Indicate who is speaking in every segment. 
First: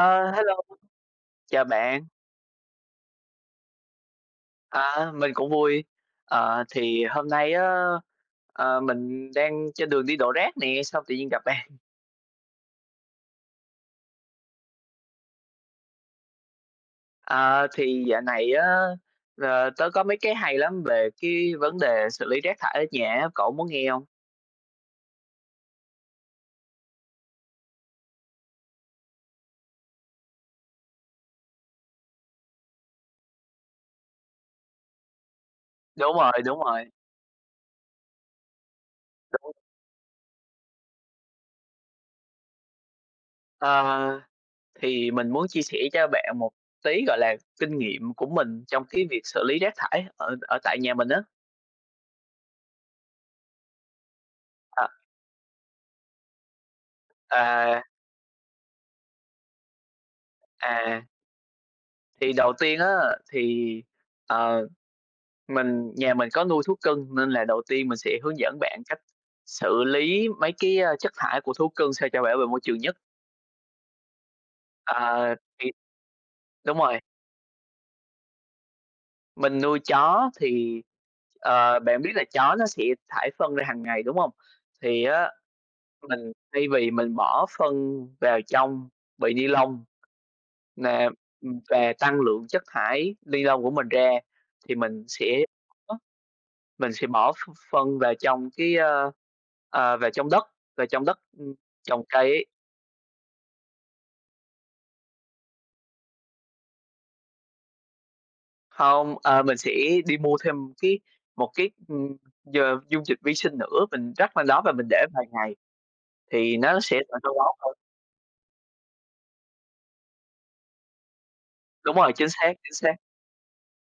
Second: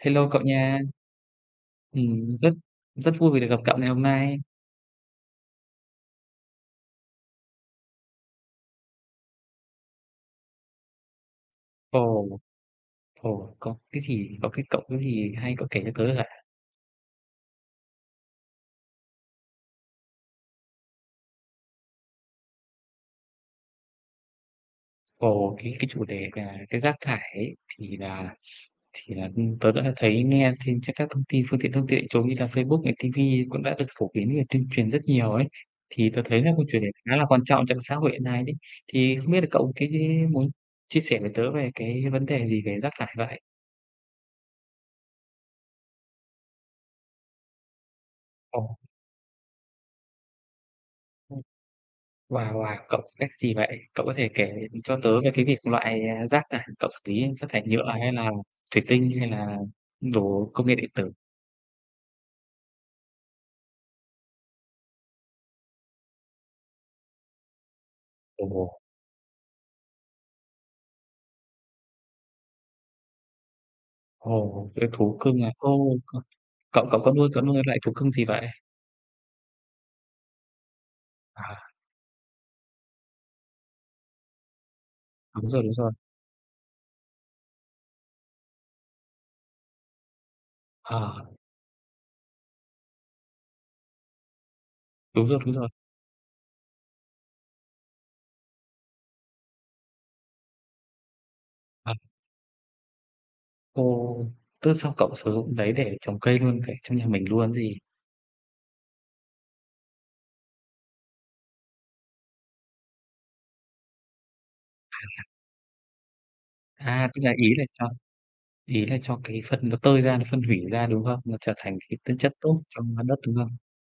Speaker 1: Hello cậu
Speaker 2: hello!
Speaker 1: nha!
Speaker 2: Chào bạn!
Speaker 1: Ừm, rất rất vui vì được gặp cậu ngày hôm nay!
Speaker 2: À, mình cũng vui. Ờ, thì hôm nay á, ờ, mình đang trên đường đi đổ rác nè, xong tự nhiên gặp bạn.
Speaker 1: Ồ. Ồ, có cái gì có cái cậu cái gì hay cậu kể cho tớ ạ!
Speaker 2: Ờ, thì dạo này á, ờ, tớ có mấy cái hay lắm về cái vấn đề xử lý rác thải ở nhà á, cậu muốn nghe hông?
Speaker 1: Ồ, cái cái chủ đề nà cái rác thải ấy thì nà thì nà, ừm, tớ đã thấy nghe thêm trên các thông tin phương tiện thông tin đại chúng như là Facebook này, ti vi cũng đã được phổ biến về tuyên truyền rất nhiều ấy, thì
Speaker 2: Đúng
Speaker 1: tớ
Speaker 2: rồi,
Speaker 1: thấy nà
Speaker 2: đúng
Speaker 1: câu chủ đề
Speaker 2: rồi.
Speaker 1: này khá là quan trọng trong xã hội hiện nay đấy. Thì không biết là
Speaker 2: Đúng.
Speaker 1: cậu cái muốn chia sẻ với tớ về cái vấn đề gì về rác thải vậy?
Speaker 2: Ờ. Thì mình muốn chia sẻ cho bạn một tí, gọi là, kinh nghiệm của mình
Speaker 1: Ồ.
Speaker 2: trong cái việc xử lý rác thải ở ở tại nhà mình á.
Speaker 1: Ừm. Wow, wow! Cậu có cách gì vậy? Cậu có thể kể
Speaker 2: Ờ.
Speaker 1: cho tớ về cái việc loại rác thải cậu xử lý ấy, rác thải
Speaker 2: À.
Speaker 1: nhựa hay là thủy tinh hay là đồ công nghệ điện
Speaker 2: À.
Speaker 1: tử?
Speaker 2: Thì đầu tiên á, thì, ờ, mình nhà mình có nuôi thú cưng nên là đầu tiên mình sẽ hướng dẫn
Speaker 1: Ồ.
Speaker 2: bạn cách xử lý mấy cái, ơ, chất thải của thú cưng sao cho bảo vệ môi trường nhất.
Speaker 1: Ồ, nuôi thú
Speaker 2: Ờ,
Speaker 1: cưng à?
Speaker 2: thì
Speaker 1: Ồ,
Speaker 2: đúng
Speaker 1: cậu cậu
Speaker 2: rồi.
Speaker 1: cậu cậu nuôi cậu nuôi loại thú cưng gì vậy?
Speaker 2: Mình nuôi chó thì,
Speaker 1: À.
Speaker 2: ờ, bạn biết là chó nó sẽ thải phân ra hàng ngày, đúng hông? Thì á,
Speaker 1: Đúng rồi, đúng rồi.
Speaker 2: mình thay vì mình bỏ phân vào trong bì ni lông nà,
Speaker 1: Ờ.
Speaker 2: ừm, và tăng lượng chất thải ni lông của mình ra, thì mình
Speaker 1: Đúng rồi,
Speaker 2: sẽ
Speaker 1: đúng rồi.
Speaker 2: ó, mình sẽ bỏ ph phân vào trong cái, ơ, ờ, vào trong đất, vào trong đất, ưm,
Speaker 1: Ờ.
Speaker 2: trồng cây ấy.
Speaker 1: Ồ! Tức xong cậu sử dụng đấy để trồng cây luôn vậy trong nhà mình luôn gì?
Speaker 2: Hông, ờ, mình sẽ đi mua thêm cái một cái, ừm, d dung dịch vi sinh nữa, mình rắc lên đó và mình để vài
Speaker 1: À.
Speaker 2: ngày, thì nó sẽ
Speaker 1: À, tức
Speaker 2: thành
Speaker 1: là
Speaker 2: phân
Speaker 1: ý
Speaker 2: bón
Speaker 1: là
Speaker 2: thôi.
Speaker 1: cho ý là cho cái phân nó tơi ra, nó phân hủy ra, đúng không? Nó trở thành
Speaker 2: Đúng
Speaker 1: cái
Speaker 2: rồi,
Speaker 1: tinh
Speaker 2: chính
Speaker 1: chất
Speaker 2: xác,
Speaker 1: tốt
Speaker 2: chính
Speaker 1: cho,
Speaker 2: xác.
Speaker 1: ơ, đất, đúng không?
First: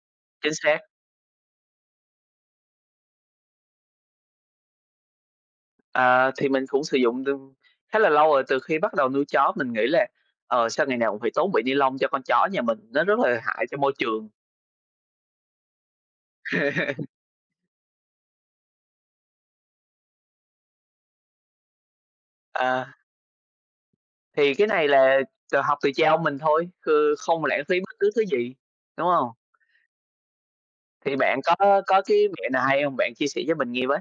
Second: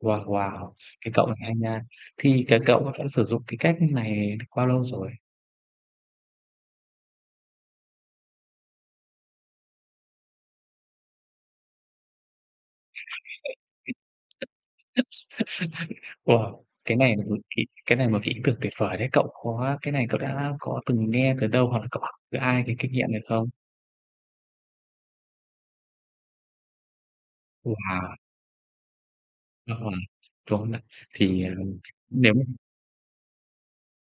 Speaker 1: Wow,
Speaker 2: Chính
Speaker 1: wow,
Speaker 2: xác.
Speaker 1: cái cậu này hay nha. Thì cái cậu v vẫn sử dụng cái cách như này bao lâu rồi?
Speaker 2: À, thì mình cũng sử dụng tương khá là lâu rồi. Từ khi bắt đầu nuôi chó mình nghĩ là, ờ, sao ngày nào cũng phải tốn bị ni lông cho con chó nhà mình, nó rất là hại cho môi trường.
Speaker 1: Ủa, cái này mà, ừ, kỹ cái này một kỹ thuật tuyệt vời đấy cậu, có cái này cậu đã có từng nghe từ đâu hoặc là cậu học từ ai cái
Speaker 2: À.
Speaker 1: kinh nghiệm này không?
Speaker 2: Thì cái này là tự học từ cha ông mình thôi, ừ, không lãng phí bất cứ
Speaker 1: Wow!
Speaker 2: thứ gì, đúng hông?
Speaker 1: Ờm, tốt đó,
Speaker 2: Thì bạn
Speaker 1: thì, ờ,
Speaker 2: có có cái
Speaker 1: nếu mà
Speaker 2: mẹo nào hay hông? Bạn chia sẻ với mình nghe với.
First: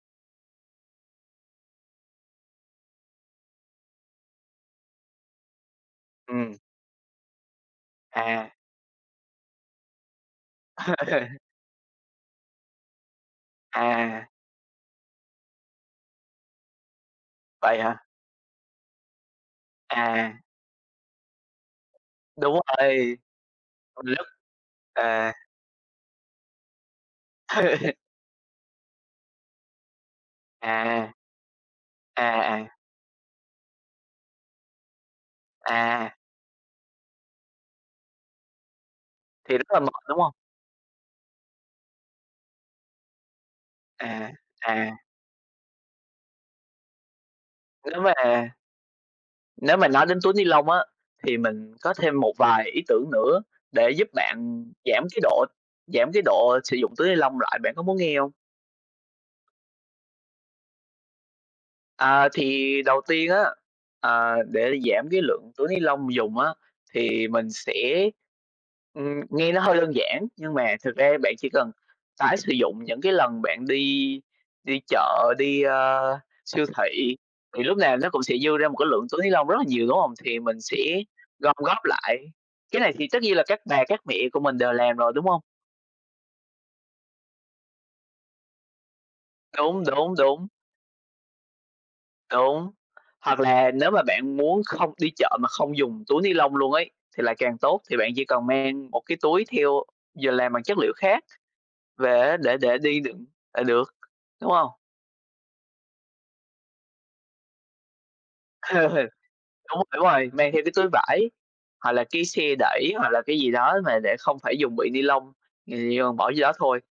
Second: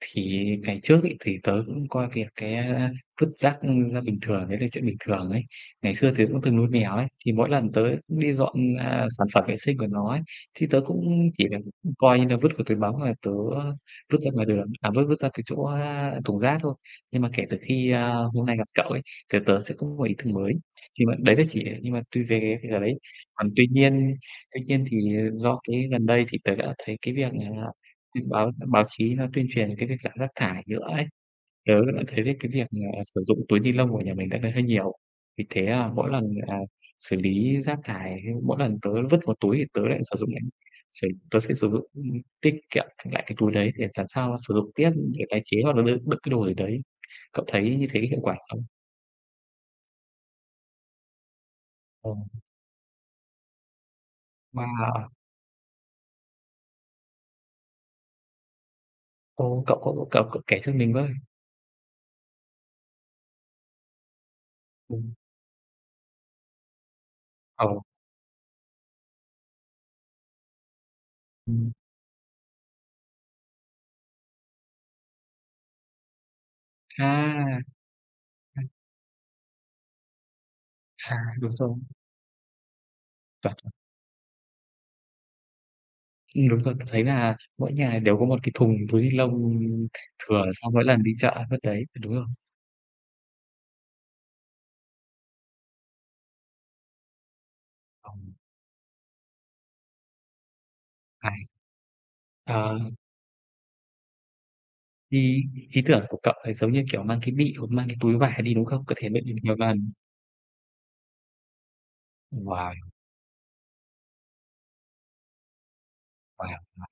Speaker 1: Thì ngày trước ấy, thì tớ cũng coi cái cái, ơ, vứt rác, ừ, là bình thường, đấy là chuyện bình thường ấy. Ngày xưa tớ cũng
Speaker 2: Ừm.
Speaker 1: từng nuôi mèo ấy, thì mỗi lần tớ đi
Speaker 2: À.
Speaker 1: dọn, à, sản phẩm vệ sinh của nó ấy, thì tớ cũng, ừm, chỉ việc, ư, coi như là vứt vào túi bóng rồi tớ, ơ, vứt
Speaker 2: À.
Speaker 1: ra ngoài đường, à, vứt vứt ra cái chỗ, a, thùng rác thôi. Nhưng mà kể từ
Speaker 2: Vậy
Speaker 1: khi,
Speaker 2: hả?
Speaker 1: a, hôm nay gặp cậu ấy, thì tớ sẽ có một ý tưởng
Speaker 2: À.
Speaker 1: mới. Nhưng mà đấy là chỉ để nhưng mà tùy
Speaker 2: Đúng
Speaker 1: về cái giờ đấy.
Speaker 2: rồi,
Speaker 1: Còn tuy
Speaker 2: còn tuỳ
Speaker 1: nhiên
Speaker 2: lúc.
Speaker 1: tuy nhiên thì, ờ,
Speaker 2: À.
Speaker 1: do cái gần đây thì tớ đã thấy cái việc là thì báo báo chí nó tuyên truyền cái việc giảm rác thải nhựa ấy.
Speaker 2: À.
Speaker 1: Tớ đã thấy
Speaker 2: À,
Speaker 1: được cái việc
Speaker 2: à.
Speaker 1: là sử dụng túi ni lông của nhà mình đợt này hơi nhiều. Vì thế, à, mỗi
Speaker 2: À.
Speaker 1: lần, à, xử lý rác thải, mỗi lần tớ vứt vào túi
Speaker 2: Thì
Speaker 1: thì
Speaker 2: rất là
Speaker 1: tớ
Speaker 2: mệt,
Speaker 1: lại sử
Speaker 2: đúng
Speaker 1: dụng
Speaker 2: hông?
Speaker 1: lại sẽ tớ sẽ sử dụng, ừ, tiết kiệm lại cái túi đấy, để làm sao
Speaker 2: À,
Speaker 1: nó sử dụng tiếp
Speaker 2: à.
Speaker 1: để tái chế hoặc là đựng đựng cái đồ gì đấy. Cậu thấy như thế
Speaker 2: Nếu mà
Speaker 1: hiệu quả không?
Speaker 2: nếu mà nói đến túi ni lông á, thì mình có
Speaker 1: Ờm.
Speaker 2: thêm một vài ý tưởng nữa để giúp bạn giảm
Speaker 1: Wow!
Speaker 2: cái độ giảm cái độ sử dụng túi ni lông lại, bạn có muốn nghe hông?
Speaker 1: Ồ! Cậu có cậu có kể cho mình với.
Speaker 2: À, thì đầu tiên á, ờ, để giảm
Speaker 1: Ừm.
Speaker 2: cái lượng túi ni lông dùng á, thì mình
Speaker 1: Ồ.
Speaker 2: sẽ ừm, nghe nó hơi đơn giản nhưng mà thực ra bạn chỉ cần
Speaker 1: Ừm.
Speaker 2: tái sử dụng những cái lần bạn đi đi chợ, đi, ơ, siêu thị.
Speaker 1: À,
Speaker 2: Thì lúc nào nó cũng sẽ dư
Speaker 1: à.
Speaker 2: ra một cái lượng túi ni lông rất là nhiều, đúng hông? Thì mình sẽ
Speaker 1: À, đúng
Speaker 2: gom
Speaker 1: rồi.
Speaker 2: góp lại. Cái này thì tất nhiên là
Speaker 1: Chuẩn.
Speaker 2: các bà, các mẹ của mình đều làm rồi, đúng hông?
Speaker 1: Ừm, đúng rồi, tớ thấy là mỗi nhà đều có một cái thùng túi ni lông
Speaker 2: Đúng, đúng,
Speaker 1: thừa
Speaker 2: đúng.
Speaker 1: sau mỗi lần đi chợ vất đấy, đúng không?
Speaker 2: Đúng. Hoặc là nếu mà bạn muốn không đi chợ mà không dùng túi ni lông luôn ấy thì lại càng tốt, thì bạn chỉ
Speaker 1: Ờm.
Speaker 2: cần mang một cái túi theo, vừa làm bằng chất liệu khác
Speaker 1: À,
Speaker 2: về á, để để
Speaker 1: ờ.
Speaker 2: đi đựng là được, đúng hông?
Speaker 1: Ý ý tưởng của cậu thì giống như, kiểu, mang cái bị hoặc mang cái túi vải đi, đúng không? Có thể đựng được nhiều
Speaker 2: Đúng
Speaker 1: lần.
Speaker 2: đúng rồi, mang theo cái túi vải, hoặc là cái xe
Speaker 1: Wow!
Speaker 2: đẩy, hoặc là cái gì đó mà để không phải dùng bị ni lông, ừm, ng ta dồn bỏ vô
Speaker 1: Wow!
Speaker 2: đó thôi.
Speaker 1: Wow.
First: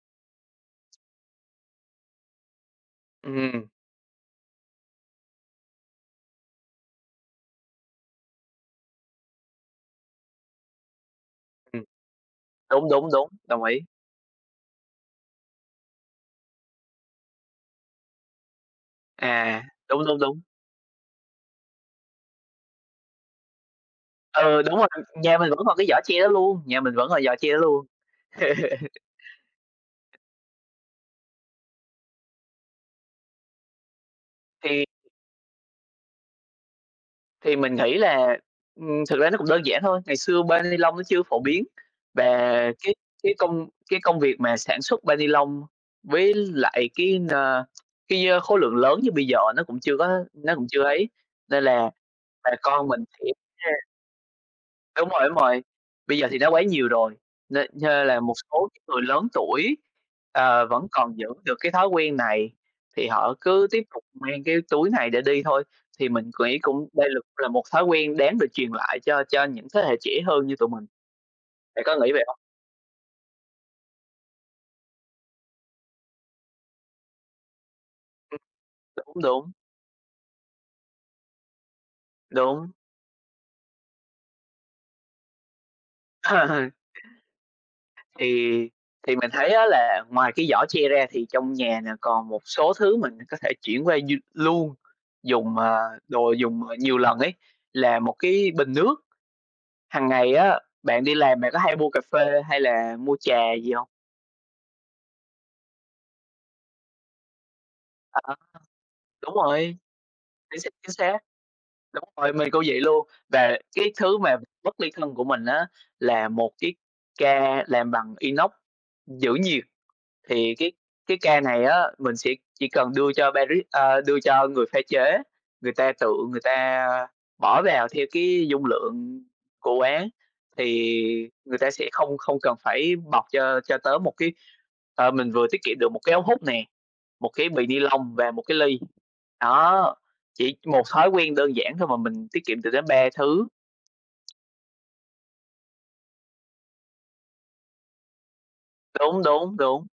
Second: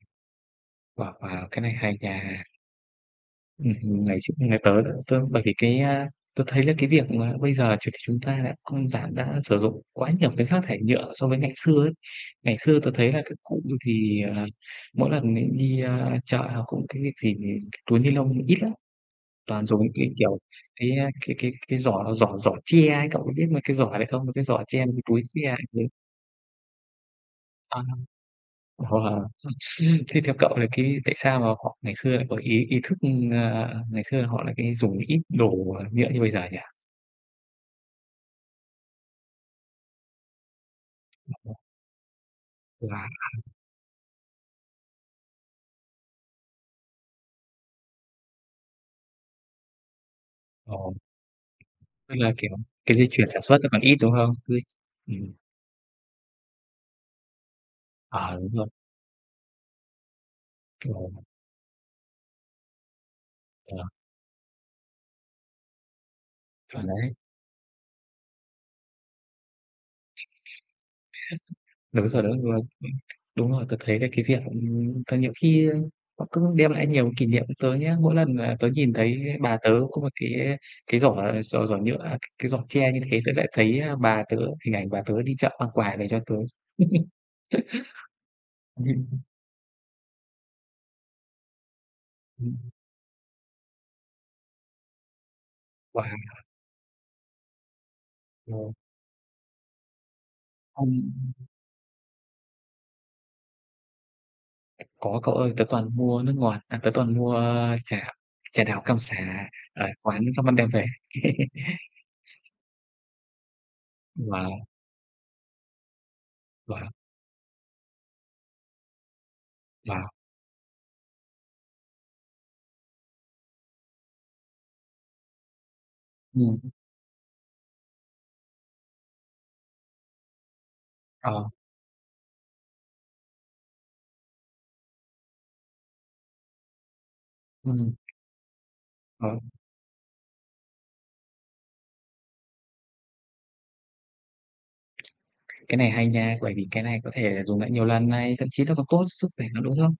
Speaker 1: Wow! Wow! Cái này hay nha.
Speaker 2: Ừm.
Speaker 1: Ừm hứm, ngày x nhà tớ đó tớ bởi vì cái, a tớ thấy là cái việc mà bây giờ chuyện chúng ta đã không giảm đã sử dụng quá nhiều cái rác thải nhựa so với ngày xưa
Speaker 2: Ừm.
Speaker 1: ấy. Ngày xưa
Speaker 2: Đúng,
Speaker 1: tớ
Speaker 2: đúng,
Speaker 1: thấy là
Speaker 2: đúng,
Speaker 1: các cụ
Speaker 2: đồng
Speaker 1: như
Speaker 2: ý.
Speaker 1: thì, à, mỗi lần mình đi, a, chợ nào cũng cái việc gì túi ni lông ít lắm,
Speaker 2: À,
Speaker 1: toàn dùng những
Speaker 2: đúng,
Speaker 1: cái,
Speaker 2: đúng,
Speaker 1: kiểu,
Speaker 2: đúng.
Speaker 1: cái, a, cái cái cái giỏ giỏ giỏ tre ấy, cậu có biết mấy cái giỏ đấy không? Mấy cái
Speaker 2: Ừ,
Speaker 1: giỏ
Speaker 2: đúng
Speaker 1: tre
Speaker 2: rồi,
Speaker 1: mấy cái túi
Speaker 2: nhà
Speaker 1: tre
Speaker 2: mình vẫn
Speaker 1: ấy,
Speaker 2: còn
Speaker 1: đấy.
Speaker 2: cái giỏ tre đó luôn nhà mình vẫn còn giỏ tre đó
Speaker 1: À.
Speaker 2: luôn.
Speaker 1: Wow! Thế theo cậu thì cái tại sao mà họ ngày xưa lại có ý ý thức, ừm, ng ngày xưa là họ lại cái
Speaker 2: Thì
Speaker 1: dùng ít đồ, ờ, nhựa như bây giờ nhỉ?
Speaker 2: Thì mình nghĩ là, ừm, thực ra nó cũng đơn giản thôi. Ngày xưa bao ni lông nó chưa phổ biến, và cái
Speaker 1: Wow!
Speaker 2: cái công cái công việc mà sản xuất bao ni lông với lại cái, à, cái, ơ, khối lượng lớn như bây giờ nó cũng chưa có nó cũng chưa
Speaker 1: Ồ.
Speaker 2: ấy, nên là
Speaker 1: Tức là, kiểu,
Speaker 2: bà con
Speaker 1: cái
Speaker 2: mình
Speaker 1: dây
Speaker 2: sẽ
Speaker 1: chuyền sản xuất nó còn
Speaker 2: nh
Speaker 1: ít, đúng không? Cứ
Speaker 2: Đúng rồi,
Speaker 1: ừm.
Speaker 2: đúng rồi. Bây giờ thì nó quá nhiều rồi, nên nên là một
Speaker 1: Ờ, đúng
Speaker 2: số
Speaker 1: rồi.
Speaker 2: những người lớn tuổi, ờ, vẫn còn
Speaker 1: Hiểu.
Speaker 2: giữ được cái thói quen này thì họ cứ tiếp
Speaker 1: Ờ.
Speaker 2: tục mang cái túi này để đi thôi. Thì mình quỹ
Speaker 1: Chuẩn
Speaker 2: cũng đây
Speaker 1: đấy.
Speaker 2: là là một thói quen đáng được truyền lại cho cho những thế hệ trẻ hơn như tụi mình. Bạn có
Speaker 1: Ưm, đúng
Speaker 2: nghĩ
Speaker 1: giờ
Speaker 2: vậy
Speaker 1: giấc
Speaker 2: hông?
Speaker 1: luôn. Đúng rồi tớ thấy cái cái việc ừm, tại nhiều khi, ơ, họ cứ đem lại nhiều kỷ niệm tớ nhá, mỗi lần
Speaker 2: Ừm,
Speaker 1: mà tớ nhìn thấy,
Speaker 2: đúng,
Speaker 1: a,
Speaker 2: đúng.
Speaker 1: bà tớ có một cái cái giỏ giỏ giỏ nhựa, cái giỏ
Speaker 2: Đúng.
Speaker 1: tre như thế tớ lại thấy, a, bà tớ, hình ảnh bà tớ đi chợ mang quà để cho tớ.
Speaker 2: Thì thì
Speaker 1: Ừm.
Speaker 2: mình thấy á, là ngoài cái giỏ tre ra thì trong nhà nè còn một
Speaker 1: Ừm.
Speaker 2: số thứ mình có thể chuyển qua như luôn dùng, ờ, đồ
Speaker 1: Wow!
Speaker 2: dùng, ờ, nhiều lần ấy, là một cái
Speaker 1: Ừ.
Speaker 2: bình nước. Hằng ngày á,
Speaker 1: Ừm,
Speaker 2: bạn đi làm
Speaker 1: ừm.
Speaker 2: bạn có hay mua cà phê hay là mua trà gì hông?
Speaker 1: Có cậu ơi, tớ toàn mua nước ngọt à, tớ toàn mua trà
Speaker 2: À,
Speaker 1: trà đào cam
Speaker 2: đúng
Speaker 1: sả
Speaker 2: rồi,
Speaker 1: ở quán xong mang
Speaker 2: chính
Speaker 1: đem
Speaker 2: xác,
Speaker 1: về.
Speaker 2: chính xác. Đúng rồi, mình cũng vậy luôn. Và cái thứ mà
Speaker 1: Wow.
Speaker 2: bất ly thân của mình á là một cái
Speaker 1: Wow.
Speaker 2: ca làm bằng inox giữ nhiệt.
Speaker 1: Wow.
Speaker 2: Thì cái cái ca này á mình sẽ chỉ cần đưa cho đưa cho baris a, đưa cho người pha chế, người ta tự người
Speaker 1: Ừm.
Speaker 2: ta bỏ vào theo cái dung lượng của quán, thì
Speaker 1: Ờ.
Speaker 2: người ta sẽ không không cần phải bọc cho cho tớ một cái ờ, mình vừa tiết kiệm được một cái ống hút nè, một cái bì ni
Speaker 1: Ừm.
Speaker 2: lông và một cái ly.
Speaker 1: Ờ.
Speaker 2: Đó, chỉ một thói quen đơn giản thôi mà mình tiết kiệm được đến 3 thứ.
Speaker 1: Cái này hay nha, bởi vì cái này có thể là dùng lại nhiều lần này, thậm chí nó còn tốt
Speaker 2: Đúng,
Speaker 1: sức khỏe
Speaker 2: đúng,
Speaker 1: nữa, đúng
Speaker 2: đúng.
Speaker 1: không?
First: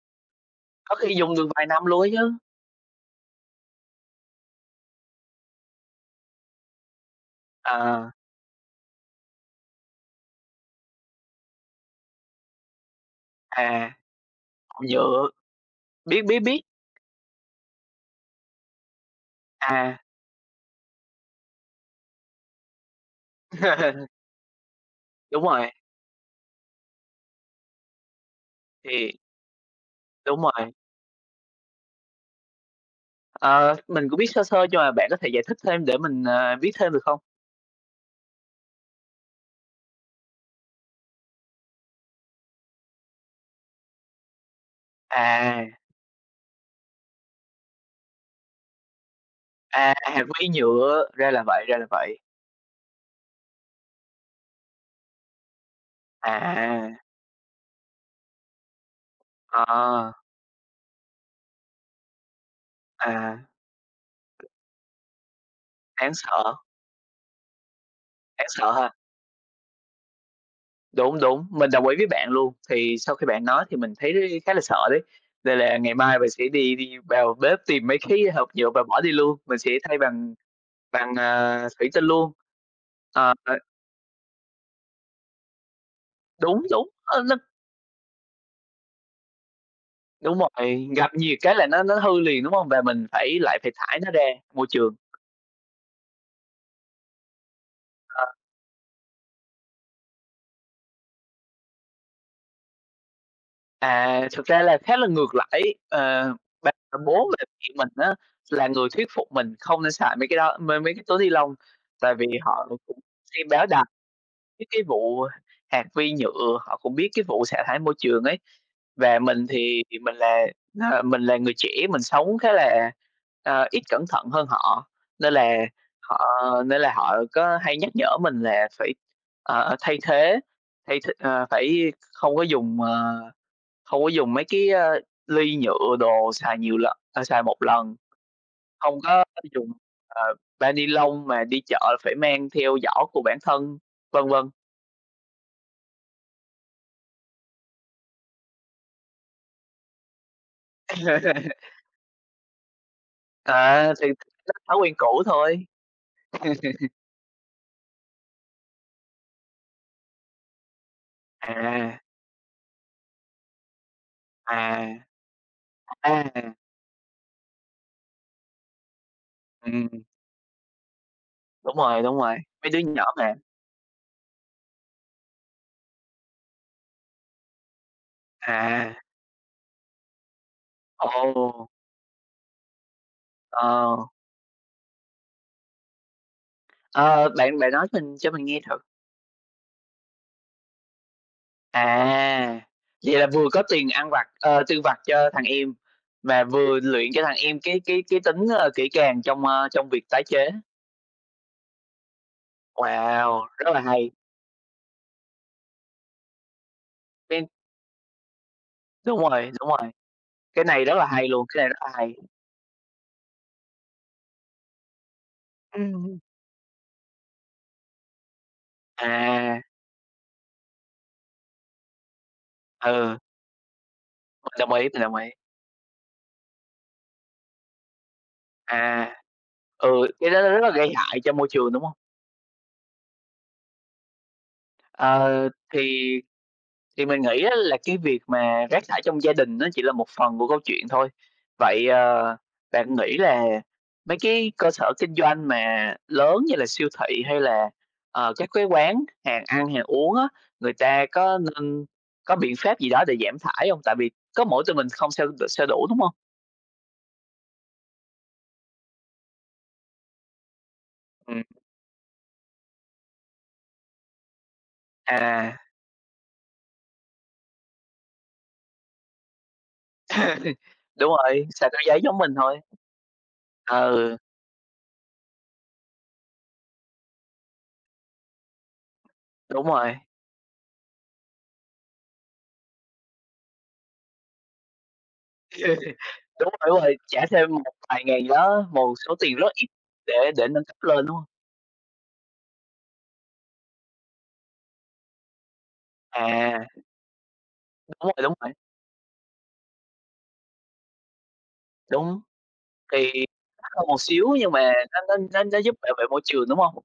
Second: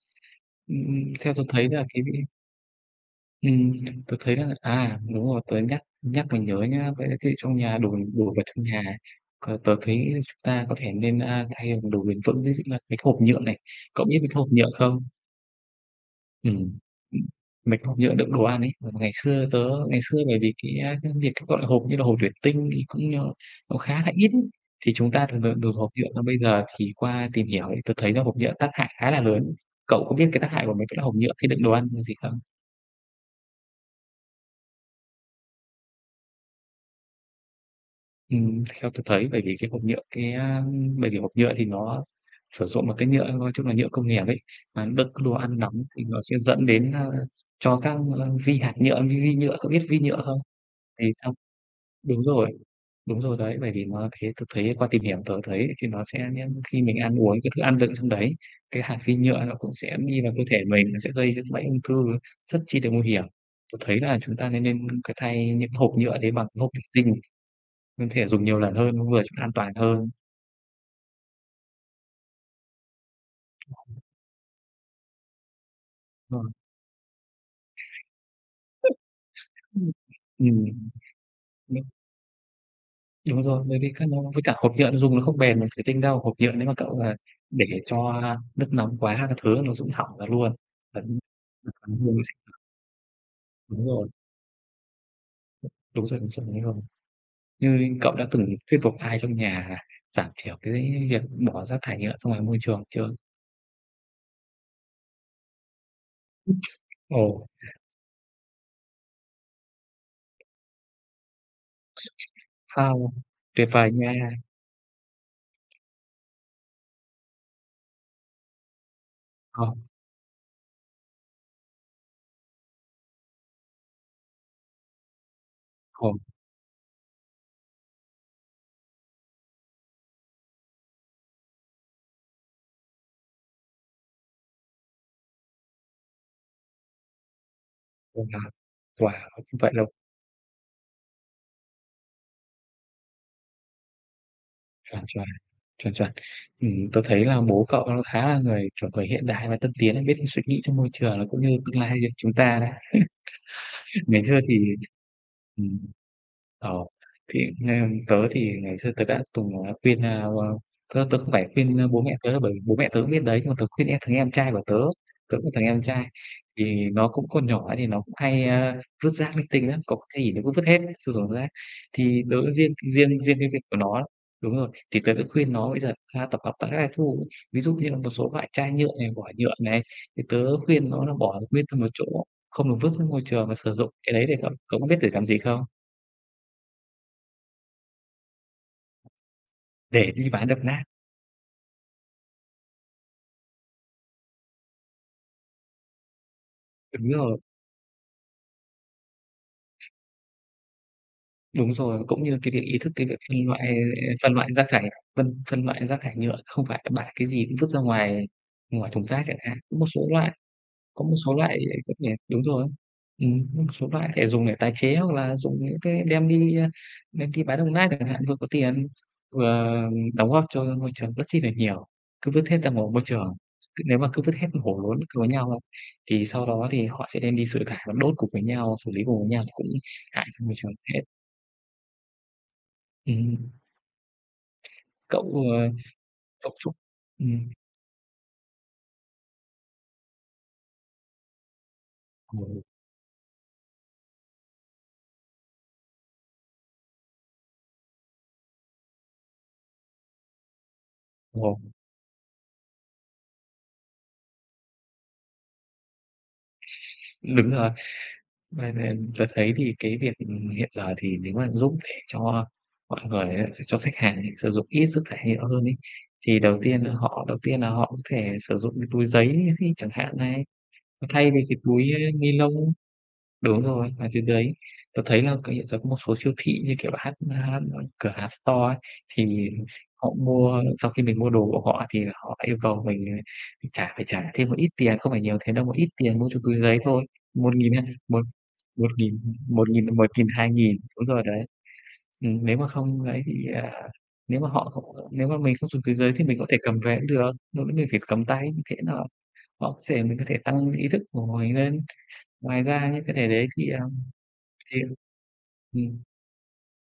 Speaker 1: Ừm,
Speaker 2: Có
Speaker 1: ừm,
Speaker 2: khi
Speaker 1: theo
Speaker 2: dùng
Speaker 1: tớ
Speaker 2: được vài
Speaker 1: thấy là
Speaker 2: năm luôn
Speaker 1: cái
Speaker 2: ấy chứ.
Speaker 1: ừm, tớ thấy là à, đúng rồi, tớ nhắc nhắc mới nhớ nhá, có lẽ thiết bị trong nhà đồ
Speaker 2: À.
Speaker 1: đồ vật trong nhà có tớ thấy chúng ta có thể nên, a, thay bằng đồ bền vững, ví dụ là cái hộp nhựa này.
Speaker 2: À.
Speaker 1: Cậu biết mấy cái hộp nhựa
Speaker 2: Bằng
Speaker 1: không?
Speaker 2: nhựa. Biết, biết, biết!
Speaker 1: Ừm. Mấy cái hộp nhựa đựng đồ ăn ấy. Ngày xưa tớ ngày
Speaker 2: À.
Speaker 1: xưa bởi vì cái cái việc, gọi là, hộp như là hộp thuỷ tinh thì cũng như nó khá là ít, thì chúng ta thường
Speaker 2: Đúng
Speaker 1: đựng đồ
Speaker 2: rồi.
Speaker 1: hộp nhựa. Còn bây giờ thì qua tìm hiểu thì tớ thấy là hộp nhựa tác hại khá
Speaker 2: Thì
Speaker 1: là lớn. Cậu có biết cái
Speaker 2: Đúng
Speaker 1: tác hại
Speaker 2: rồi.
Speaker 1: của mấy cái hộp nhựa khi đựng đồ ăn là gì không?
Speaker 2: Ờ, mình cũng biết sơ sơ nhưng mà bạn có thể giải thích thêm để mình, à, biết thêm được không?
Speaker 1: Ừm, theo tớ thấy bởi vì cái hộp nhựa cái, a, ưm, bởi vì hộp nhựa thì nó sử dụng một cái nhựa, nói chung là nhựa công nghiệp ấy, mà đựng đồ ăn
Speaker 2: À.
Speaker 1: nóng thì nó sẽ dẫn đến a, cho các, ơ, vi hạt nhựa, vi vi nhựa, cậu biết
Speaker 2: À,
Speaker 1: vi nhựa
Speaker 2: hạt
Speaker 1: không?
Speaker 2: vi
Speaker 1: Thì
Speaker 2: nhựa, ra
Speaker 1: trong
Speaker 2: là vậy, ra là vậy.
Speaker 1: đúng rồi, đúng rồi đấy, bởi vì nó thế tớ thấy qua tìm hiểu tớ thấy thì nó sẽ nhé, khi mình
Speaker 2: À.
Speaker 1: ăn uống các thức ăn đựng trong đấy, cái hạt vi nhựa nó cũng sẽ
Speaker 2: Ờ.
Speaker 1: đi vào cơ thể mình, nó sẽ gây ra cái bệnh ung thư rất chi là nguy hiểm.
Speaker 2: À.
Speaker 1: Tớ thấy là chúng ta nên nên c thay những cái hộp
Speaker 2: Đáng
Speaker 1: nhựa đấy bằng
Speaker 2: sợ.
Speaker 1: hộp thuỷ tinh, mình thể dùng
Speaker 2: Đáng
Speaker 1: nhiều
Speaker 2: sợ
Speaker 1: lần
Speaker 2: ha.
Speaker 1: hơn, nó vừa trông an toàn hơn.
Speaker 2: Đúng, đúng, mình đồng ý với bạn luôn. Thì sau khi bạn nói thì mình
Speaker 1: [unintelligible]
Speaker 2: thấy khá là sợ đấy, nên là ngày mai mình
Speaker 1: Đúng
Speaker 2: sẽ
Speaker 1: rồi.
Speaker 2: đi đi vào bếp tìm mấy cái hộp nhựa và bỏ đi luôn, mình sẽ
Speaker 1: Ưm,
Speaker 2: thay bằng
Speaker 1: ừm.
Speaker 2: bằng, ờ,
Speaker 1: Nâu
Speaker 2: thủy tinh luôn. Ờ,
Speaker 1: Đúng
Speaker 2: ơ
Speaker 1: rồi, bởi vì cái no với cả hộp nhựa thì dùng nó không bền bằng thuỷ tinh đâu, hộp nhựa
Speaker 2: Đúng,
Speaker 1: nếu mà
Speaker 2: đúng,
Speaker 1: cậu, à,
Speaker 2: ơ, la
Speaker 1: để cho, a, nước nóng quá các thứ nó sẽ bị hỏng ra
Speaker 2: Đúng
Speaker 1: luôn
Speaker 2: rồi, gặp nhiệt cái là nó nó
Speaker 1: [unintelligible]
Speaker 2: hư liền, đúng
Speaker 1: logic.
Speaker 2: hông? Và mình phải lại phải
Speaker 1: Đúng
Speaker 2: thải
Speaker 1: rồi.
Speaker 2: nó ra môi trường.
Speaker 1: Đúng rồi, đúng rồi, nó s nhanh hơn. Tuy nhiên, cậu
Speaker 2: Ờ.
Speaker 1: đã từng thuyết phục ai trong nhà giảm thiểu cái việc bỏ rác thải nhựa ra ngoài môi trường chưa?
Speaker 2: À, thực ra là khá là ngược lại ấy, ờ, bà, bố và
Speaker 1: Ồ!
Speaker 2: mẹ mình á là người thuyết phục mình không nên xài mấy cái đó, m mấy cái túi ni lông, tại vì họ cũng
Speaker 1: Wow.
Speaker 2: xem báo
Speaker 1: Tuyệt
Speaker 2: đài
Speaker 1: vời nha!
Speaker 2: mấy cái vụ hạt vi nhựa, họ cũng biết cái vụ xả thải môi trường ấy. Và mình
Speaker 1: Không.
Speaker 2: thì thì mình là là mình là người trẻ, mình sống khá là, ờ, ít cẩn thận hơn họ. Nên là
Speaker 1: Ồ.
Speaker 2: họ nên là họ có hay nhắc nhở mình là phải, ờ, thay thế thay th ờ, phải không có dùng, ờ, không có dùng mấy cái, a, ly nhựa, đồ xài nhiều lần ờ, xài một lần,
Speaker 1: [unintelligible]
Speaker 2: không
Speaker 1: Wow.
Speaker 2: có
Speaker 1: Vậy
Speaker 2: dùng,
Speaker 1: luôn.
Speaker 2: ờ, bao ni lông, mà đi chợ phải mang theo giỏ của bản thân, vân vân.
Speaker 1: Chuẩn, chuẩn. Chuẩn, chuẩn. Ừm, tớ thấy là bố cậu khá là người, kiểu, người hiện đại và tân tiến ấy, biết suy nghĩ cho môi trường là cũng như tương lai cho chúng ta đấy.
Speaker 2: À, thì
Speaker 1: Ngày xưa thì
Speaker 2: [unintelligible] thói quen cũ thôi.
Speaker 1: ừm, ồ, thì ng tớ thì ngày xưa tớ đã từng, ờ, khuyên, ơ, ơ, tớ tớ không phải khuyên, ơ,
Speaker 2: À.
Speaker 1: bố mẹ tớ đâu, bởi vì bố mẹ tớ cũng biết đấy, nhưng mà tớ khuyên em thằng em trai của tớ,
Speaker 2: À,
Speaker 1: tớ có thằng em trai,
Speaker 2: à. À.
Speaker 1: thì nó cũng còn nhỏ thì nó cũng hay, a, vứt rác linh tinh lắm, có
Speaker 2: Ừm.
Speaker 1: cái gì nó cũng vứt hết, cho sọt rác
Speaker 2: Đúng rồi, đúng
Speaker 1: thì
Speaker 2: rồi,
Speaker 1: tớ
Speaker 2: mấy
Speaker 1: riêng
Speaker 2: đứa nhỏ
Speaker 1: riêng
Speaker 2: mà.
Speaker 1: riêng cái việc của nó đúng rồi, thì tớ đã khuyên nó bây giờ ha tập hợp tại các lãi thu. Ví dụ như là một số loại chai nhựa
Speaker 2: À.
Speaker 1: này, vỏ nhựa này, thì tớ khuyên nó là bỏ nguyên
Speaker 2: Ồ!
Speaker 1: ra một chỗ, không được vứt ra môi trường và sử dụng
Speaker 2: Ờ.
Speaker 1: cái đấy để cậu cậu có biết để làm gì không?
Speaker 2: Ờ, bạn bạn nói mình cho mình nghe thử.
Speaker 1: Để đi bán đồng nát.
Speaker 2: À! Vậy là vừa có tiền ăn vặt, ờ, tiêu vặt cho thằng em và vừa
Speaker 1: Đúng
Speaker 2: luyện cho thằng
Speaker 1: rồi.
Speaker 2: em cái cái cái tính, ơ, kỹ càng trong, ơ, trong việc tái chế.
Speaker 1: Đúng rồi, cũng như cái việc ý thức cái việc phân
Speaker 2: Wow,
Speaker 1: loại,
Speaker 2: rất
Speaker 1: ơ,
Speaker 2: là hay!
Speaker 1: phân loại rác thải, phân phân loại rác thải nhựa không phải là bạ cái gì
Speaker 2: [unintelligible]
Speaker 1: cũng vứt ra ngoài ngoài thùng
Speaker 2: Đúng
Speaker 1: rác chẳng
Speaker 2: rồi,
Speaker 1: hạn.
Speaker 2: đúng
Speaker 1: Có một
Speaker 2: rồi.
Speaker 1: số loại
Speaker 2: Cái này rất
Speaker 1: có
Speaker 2: là
Speaker 1: một
Speaker 2: hay
Speaker 1: số
Speaker 2: luôn,
Speaker 1: loại,
Speaker 2: cái này rất
Speaker 1: đúng
Speaker 2: là
Speaker 1: không nhỉ?
Speaker 2: hay!
Speaker 1: Đúng rồi. Ừm, có một số loại thể dùng để tài chế, hoặc là dùng những
Speaker 2: Ừm
Speaker 1: cái
Speaker 2: hừm.
Speaker 1: đem đi, ơ, đem đi bán đồng nát chẳng hạn, vừa có tiền,
Speaker 2: À.
Speaker 1: vừa đóng góp cho môi trường rất chi nà nhiều. Cứ vứt hết ra ngoài môi
Speaker 2: Ừ.
Speaker 1: trường, cứ nếu mà cứ vứt hết
Speaker 2: Mình đồng
Speaker 1: hổ
Speaker 2: ý,
Speaker 1: lốn
Speaker 2: mình đồng
Speaker 1: cùng với
Speaker 2: ý.
Speaker 1: nhau, thì sau đó thì họ sẽ đem đi xử thải và đốt cùng với nhau, xử lý
Speaker 2: À.
Speaker 1: cùng với nhau cũng
Speaker 2: Ừ,
Speaker 1: hại
Speaker 2: cái đó
Speaker 1: cho
Speaker 2: nó
Speaker 1: môi
Speaker 2: rất là
Speaker 1: trường
Speaker 2: gây
Speaker 1: phết.
Speaker 2: hại cho môi trường, đúng hông?
Speaker 1: Ừm.
Speaker 2: Ờ,
Speaker 1: Cậu, ờ,
Speaker 2: thì
Speaker 1: cậu chúc
Speaker 2: thì mình nghĩ
Speaker 1: ừm.
Speaker 2: á là cái việc mà rác thải trong gia đình nó chỉ là một phần của câu chuyện thôi. Vậy, ờ,
Speaker 1: Ừ.
Speaker 2: bạn nghĩ là mấy cái cơ sở kinh doanh mà lớn như là siêu thị, hay là, ờ, các cái quán hàng ăn hàng uống á, người ta có
Speaker 1: Ồ.
Speaker 2: nên có biện pháp gì đó để giảm thải hông? Tại vì có mỗi tụi mình không sao sao đủ, đúng hông?
Speaker 1: Đúng rồi, thế nên tớ thấy thì cái việc, ừm, hiện giờ thì nếu
Speaker 2: Ừm.
Speaker 1: mà giúp cho mọi người á, s cho khách hàng này sử dụng ít rác thải nhựa
Speaker 2: À!
Speaker 1: hơn ấy, thì đầu tiên là họ đầu tiên là họ có thể sử dụng cái túi giấy thi chẳng hạn này, à,
Speaker 2: Đúng
Speaker 1: thay vì
Speaker 2: rồi,
Speaker 1: cái
Speaker 2: xài túi
Speaker 1: túi
Speaker 2: giấy giống
Speaker 1: ni
Speaker 2: mình thôi.
Speaker 1: lông. Đúng rồi, à,
Speaker 2: Ừ.
Speaker 1: chính cái đấy, tớ thấy là cái hiện giờ có một số siêu thị như kiểu là hát hát, ơ, cửa hàng, store, thì
Speaker 2: Đúng rồi.
Speaker 1: họ mua sau khi mình mua đồ của họ thì là họ yêu cầu mình trả phải trả thêm một ít tiền, không phải nhiều thế đâu, một ít tiền mua cho
Speaker 2: Đúng
Speaker 1: túi
Speaker 2: rồi,
Speaker 1: giấy
Speaker 2: đúng rồi,
Speaker 1: thôi,
Speaker 2: trả thêm
Speaker 1: một
Speaker 2: một
Speaker 1: nghìn hai,
Speaker 2: vài ngàn
Speaker 1: một
Speaker 2: gì đó,
Speaker 1: một
Speaker 2: một số
Speaker 1: nghìn, ừm,
Speaker 2: tiền rất là ít
Speaker 1: một nghìn một nghìn,
Speaker 2: để để
Speaker 1: hai
Speaker 2: nâng cấp
Speaker 1: nghìn,
Speaker 2: lên,
Speaker 1: đúng
Speaker 2: đúng hông?
Speaker 1: rồi đấy. Ừm, nếu mà không lấy thì, à, nếu mà họ không nếu mà mình không dùng túi giấy thì mình có thể
Speaker 2: À!
Speaker 1: cầm về cũng được, mà vấn đề
Speaker 2: Đúng
Speaker 1: phải
Speaker 2: rồi,
Speaker 1: cầm
Speaker 2: đúng
Speaker 1: tay
Speaker 2: rồi.
Speaker 1: như thế nó họ sẽ mình có thể tăng ý thức của mình lên.
Speaker 2: Đúng.
Speaker 1: Ngoài ra những cái
Speaker 2: Thì
Speaker 1: thể đấy thì,
Speaker 2: mắc hơn một
Speaker 1: ờm,
Speaker 2: xíu nhưng mà
Speaker 1: thì
Speaker 2: nó nó nó nó giúp bảo
Speaker 1: ừm.
Speaker 2: vệ môi trường, đúng hông?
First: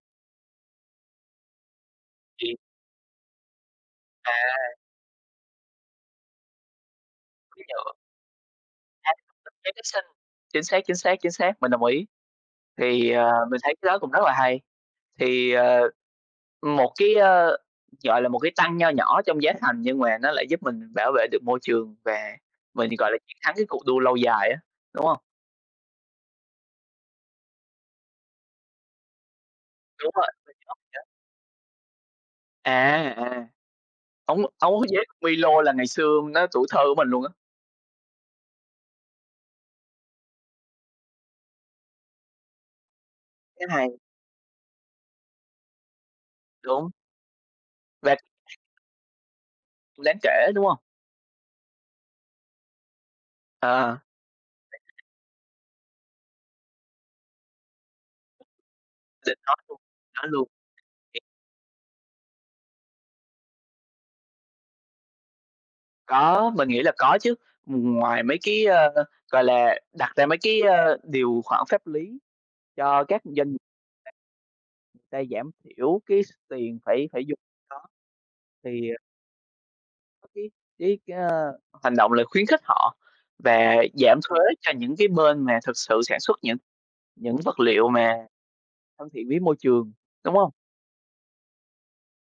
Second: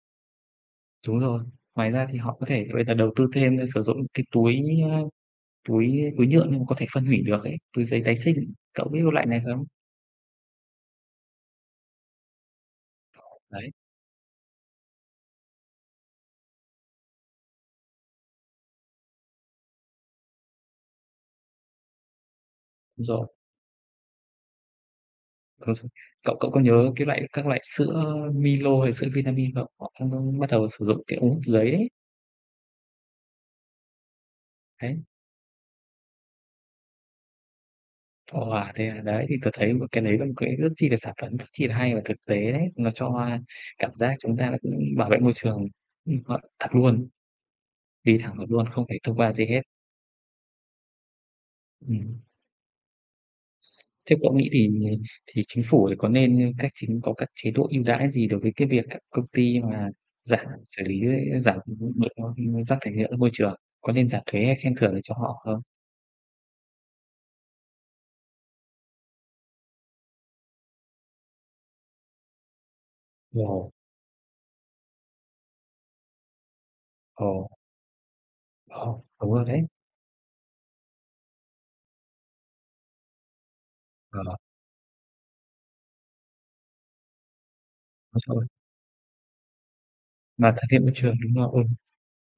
Speaker 1: Đúng rồi. Ngoài ra thì họ có
Speaker 2: Thì
Speaker 1: thể bây giờ đầu tư thêm, a, sử dụng cái túi,
Speaker 2: À!
Speaker 1: a, túi túi nhựa nhưng mà có thể phân hủy được ấy,
Speaker 2: Túi
Speaker 1: túi
Speaker 2: nhựa.
Speaker 1: giấy tái sinh, cậu biết
Speaker 2: À,
Speaker 1: cái loại này
Speaker 2: [unintelligible]
Speaker 1: không?
Speaker 2: giấy tái sinh. Chính xác, chính xác, chính xác, mình đồng ý. Thì,
Speaker 1: Ờ,
Speaker 2: ờ, mình
Speaker 1: đấy.
Speaker 2: thấy cái đó cũng rất là hay. Thì, ờ, ừm, một cái, ơ, gọi là, một cái tăng nho nhỏ trong giá thành nhưng mà nó lại giúp mình bảo vệ được môi trường và mình,
Speaker 1: Đúng
Speaker 2: gọi là,
Speaker 1: rồi.
Speaker 2: chiến thắng cái cuộc đua lâu dài á, đúng hông?
Speaker 1: Hồi x cậu cậu có nhớ cái loại, các loại sữa Milo hay sữa Vinamilk không? Họ
Speaker 2: Đúng
Speaker 1: cũng
Speaker 2: vậy,
Speaker 1: cũng bắt
Speaker 2: mình
Speaker 1: đầu
Speaker 2: công
Speaker 1: sử dụng
Speaker 2: nhận.
Speaker 1: cái ống hút giấy đấy.
Speaker 2: À, à, ống ống hút
Speaker 1: Đấy.
Speaker 2: giấy Milo là ngày xưa nó tuổi thơ của mình luôn á.
Speaker 1: Wow, thế à, đấy, thì tớ thấy một cái đấy là một cái rất chi là sản phẩm rất chi là hay và thực tế đấy, nó cho, a,
Speaker 2: Cái
Speaker 1: cảm
Speaker 2: này
Speaker 1: giác chúng ta đã cũng bảo vệ môi trường. Ừm, ờ, thật
Speaker 2: Đúng.
Speaker 1: luôn,
Speaker 2: Và
Speaker 1: đi thẳng được luôn, không phải thông qua gì hết.
Speaker 2: Đáng kể, đúng không?
Speaker 1: Ừm
Speaker 2: À.
Speaker 1: Theo cậu nghĩ thì thì Chính phủ thì có nên, ơ, cách chính có các chế độ ưu đãi gì đối với cái việc các công
Speaker 2: Định nói
Speaker 1: ty
Speaker 2: luôn,
Speaker 1: mà
Speaker 2: nói
Speaker 1: giảm,
Speaker 2: luôn.
Speaker 1: xử lý
Speaker 2: [unintelligible]
Speaker 1: giảm, ừm, được, ơ, ưm, rác thải nhựa ra môi trường? Có nên giảm thuế hay khen thưởng gì cho họ không?
Speaker 2: Có, mình nghĩ là có chứ, ừm, ngoài mấy cái, ơ, gọi là, đặt ra mấy cái, ơ, điều khoản pháp lý cho các doanh
Speaker 1: Rồi.
Speaker 2: ta, ta giảm thiểu cái s tiền phải phải dùng
Speaker 1: Ồ.
Speaker 2: đó, thì, ờ
Speaker 1: Ồ, đúng rồi đấy!
Speaker 2: cái cái cái, ơ, hành động là khuyến khích họ và giảm
Speaker 1: Ờ.
Speaker 2: thuế cho những cái bên mà thực sự sản xuất những những vật liệu mà
Speaker 1: Ôi trời ơi!
Speaker 2: thân thiện với môi trường, đúng hông?
Speaker 1: Mà thân thiện môi trường, đúng rồi, ừm.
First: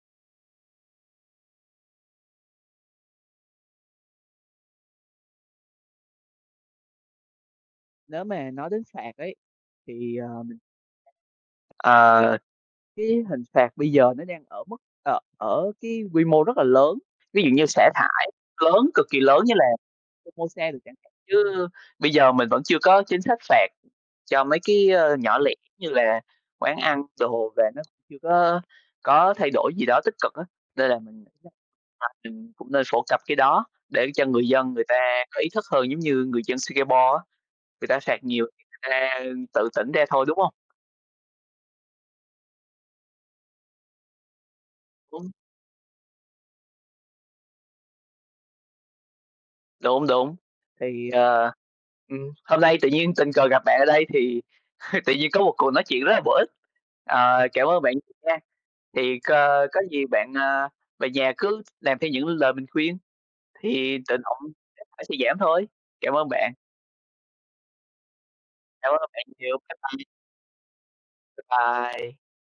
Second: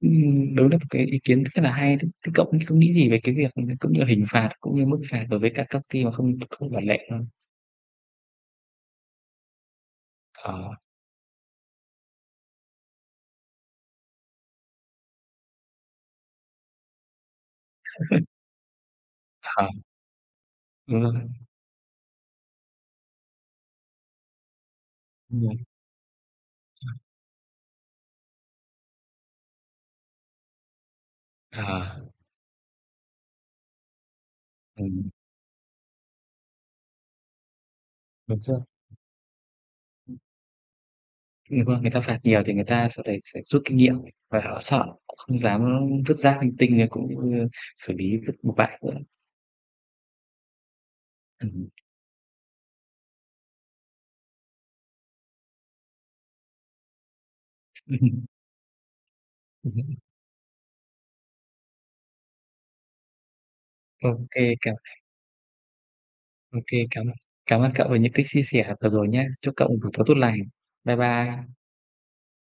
Speaker 1: Ừm, đúng là một cái ý kiến rất là hay đấy. Thế cậu có nghĩ có nghĩ gì về cái việc, ừm, cũng như hình phạt, cũng như mức phạt đối với các các ty mà không không ngoại lệ không?
Speaker 2: Nếu mà nói đến phạt ấy, thì, ờm
Speaker 1: Ờ.
Speaker 2: ờ, cái hình phạt bây giờ nó đang ở mức ờ, ở cái quy mô rất là lớn, ví dụ như xả thải lớn cực kỳ lớn như
Speaker 1: Ờ.
Speaker 2: là Fomosa đi chẳng
Speaker 1: Đúng rồi.
Speaker 2: hạn. Chứ bây giờ mình vẫn chưa có chính sách phạt cho mấy cái, ơ, nhỏ
Speaker 1: Đúng
Speaker 2: lẻ
Speaker 1: rồi.
Speaker 2: như là quán ăn đồ và nó chưa có có thay đổi gì đó tích cực á, nên là mình nhất
Speaker 1: Ờ.
Speaker 2: là mình cũng nên phổ cập cái đó để cho người dân người ta
Speaker 1: Ừm.
Speaker 2: có ý thức hơn. Giống như người dân Singapore á, người ta phạt
Speaker 1: Đúng
Speaker 2: nhiều
Speaker 1: rồi.
Speaker 2: thì người ta tự tỉnh ra thôi, đúng hông?
Speaker 1: Đúng không? Người ta phạt nhiều thì người ta sẽ phải sẽ rút kinh nghiệm và họ sợ, họ
Speaker 2: Đúng.
Speaker 1: không dám vứt rác linh tinh như cũng như xử lý vứt bừa bãi nữa.
Speaker 2: Đúng, đúng. Thì,
Speaker 1: Ừ
Speaker 2: ờ,
Speaker 1: hừm.
Speaker 2: ừm, hôm nay tự nhiên tình cờ gặp bạn ở đây thì tự nhiên có một cuộc nói chuyện rất là bổ ích. Ờ, cảm ơn bạn nhiều nha! Thì c
Speaker 1: Ừ
Speaker 2: có
Speaker 1: hứ.
Speaker 2: gì bạn, a, về nhà cứ làm theo những lời mình khuyên thì
Speaker 1: Ô
Speaker 2: tự động
Speaker 1: kê, cảm
Speaker 2: chất thải sẽ giảm thôi. Cảm ơn bạn.
Speaker 1: Ô kê, cảm ơn cảm ơn cậu về những cái chia sẻ vừa
Speaker 2: Cảm
Speaker 1: rồi
Speaker 2: ơn
Speaker 1: nhá.
Speaker 2: bạn
Speaker 1: Chúc
Speaker 2: nhiều,
Speaker 1: cậu một
Speaker 2: bye
Speaker 1: buổi
Speaker 2: bye!
Speaker 1: tối tốt lành! Bye
Speaker 2: Bye
Speaker 1: bye.
Speaker 2: bye!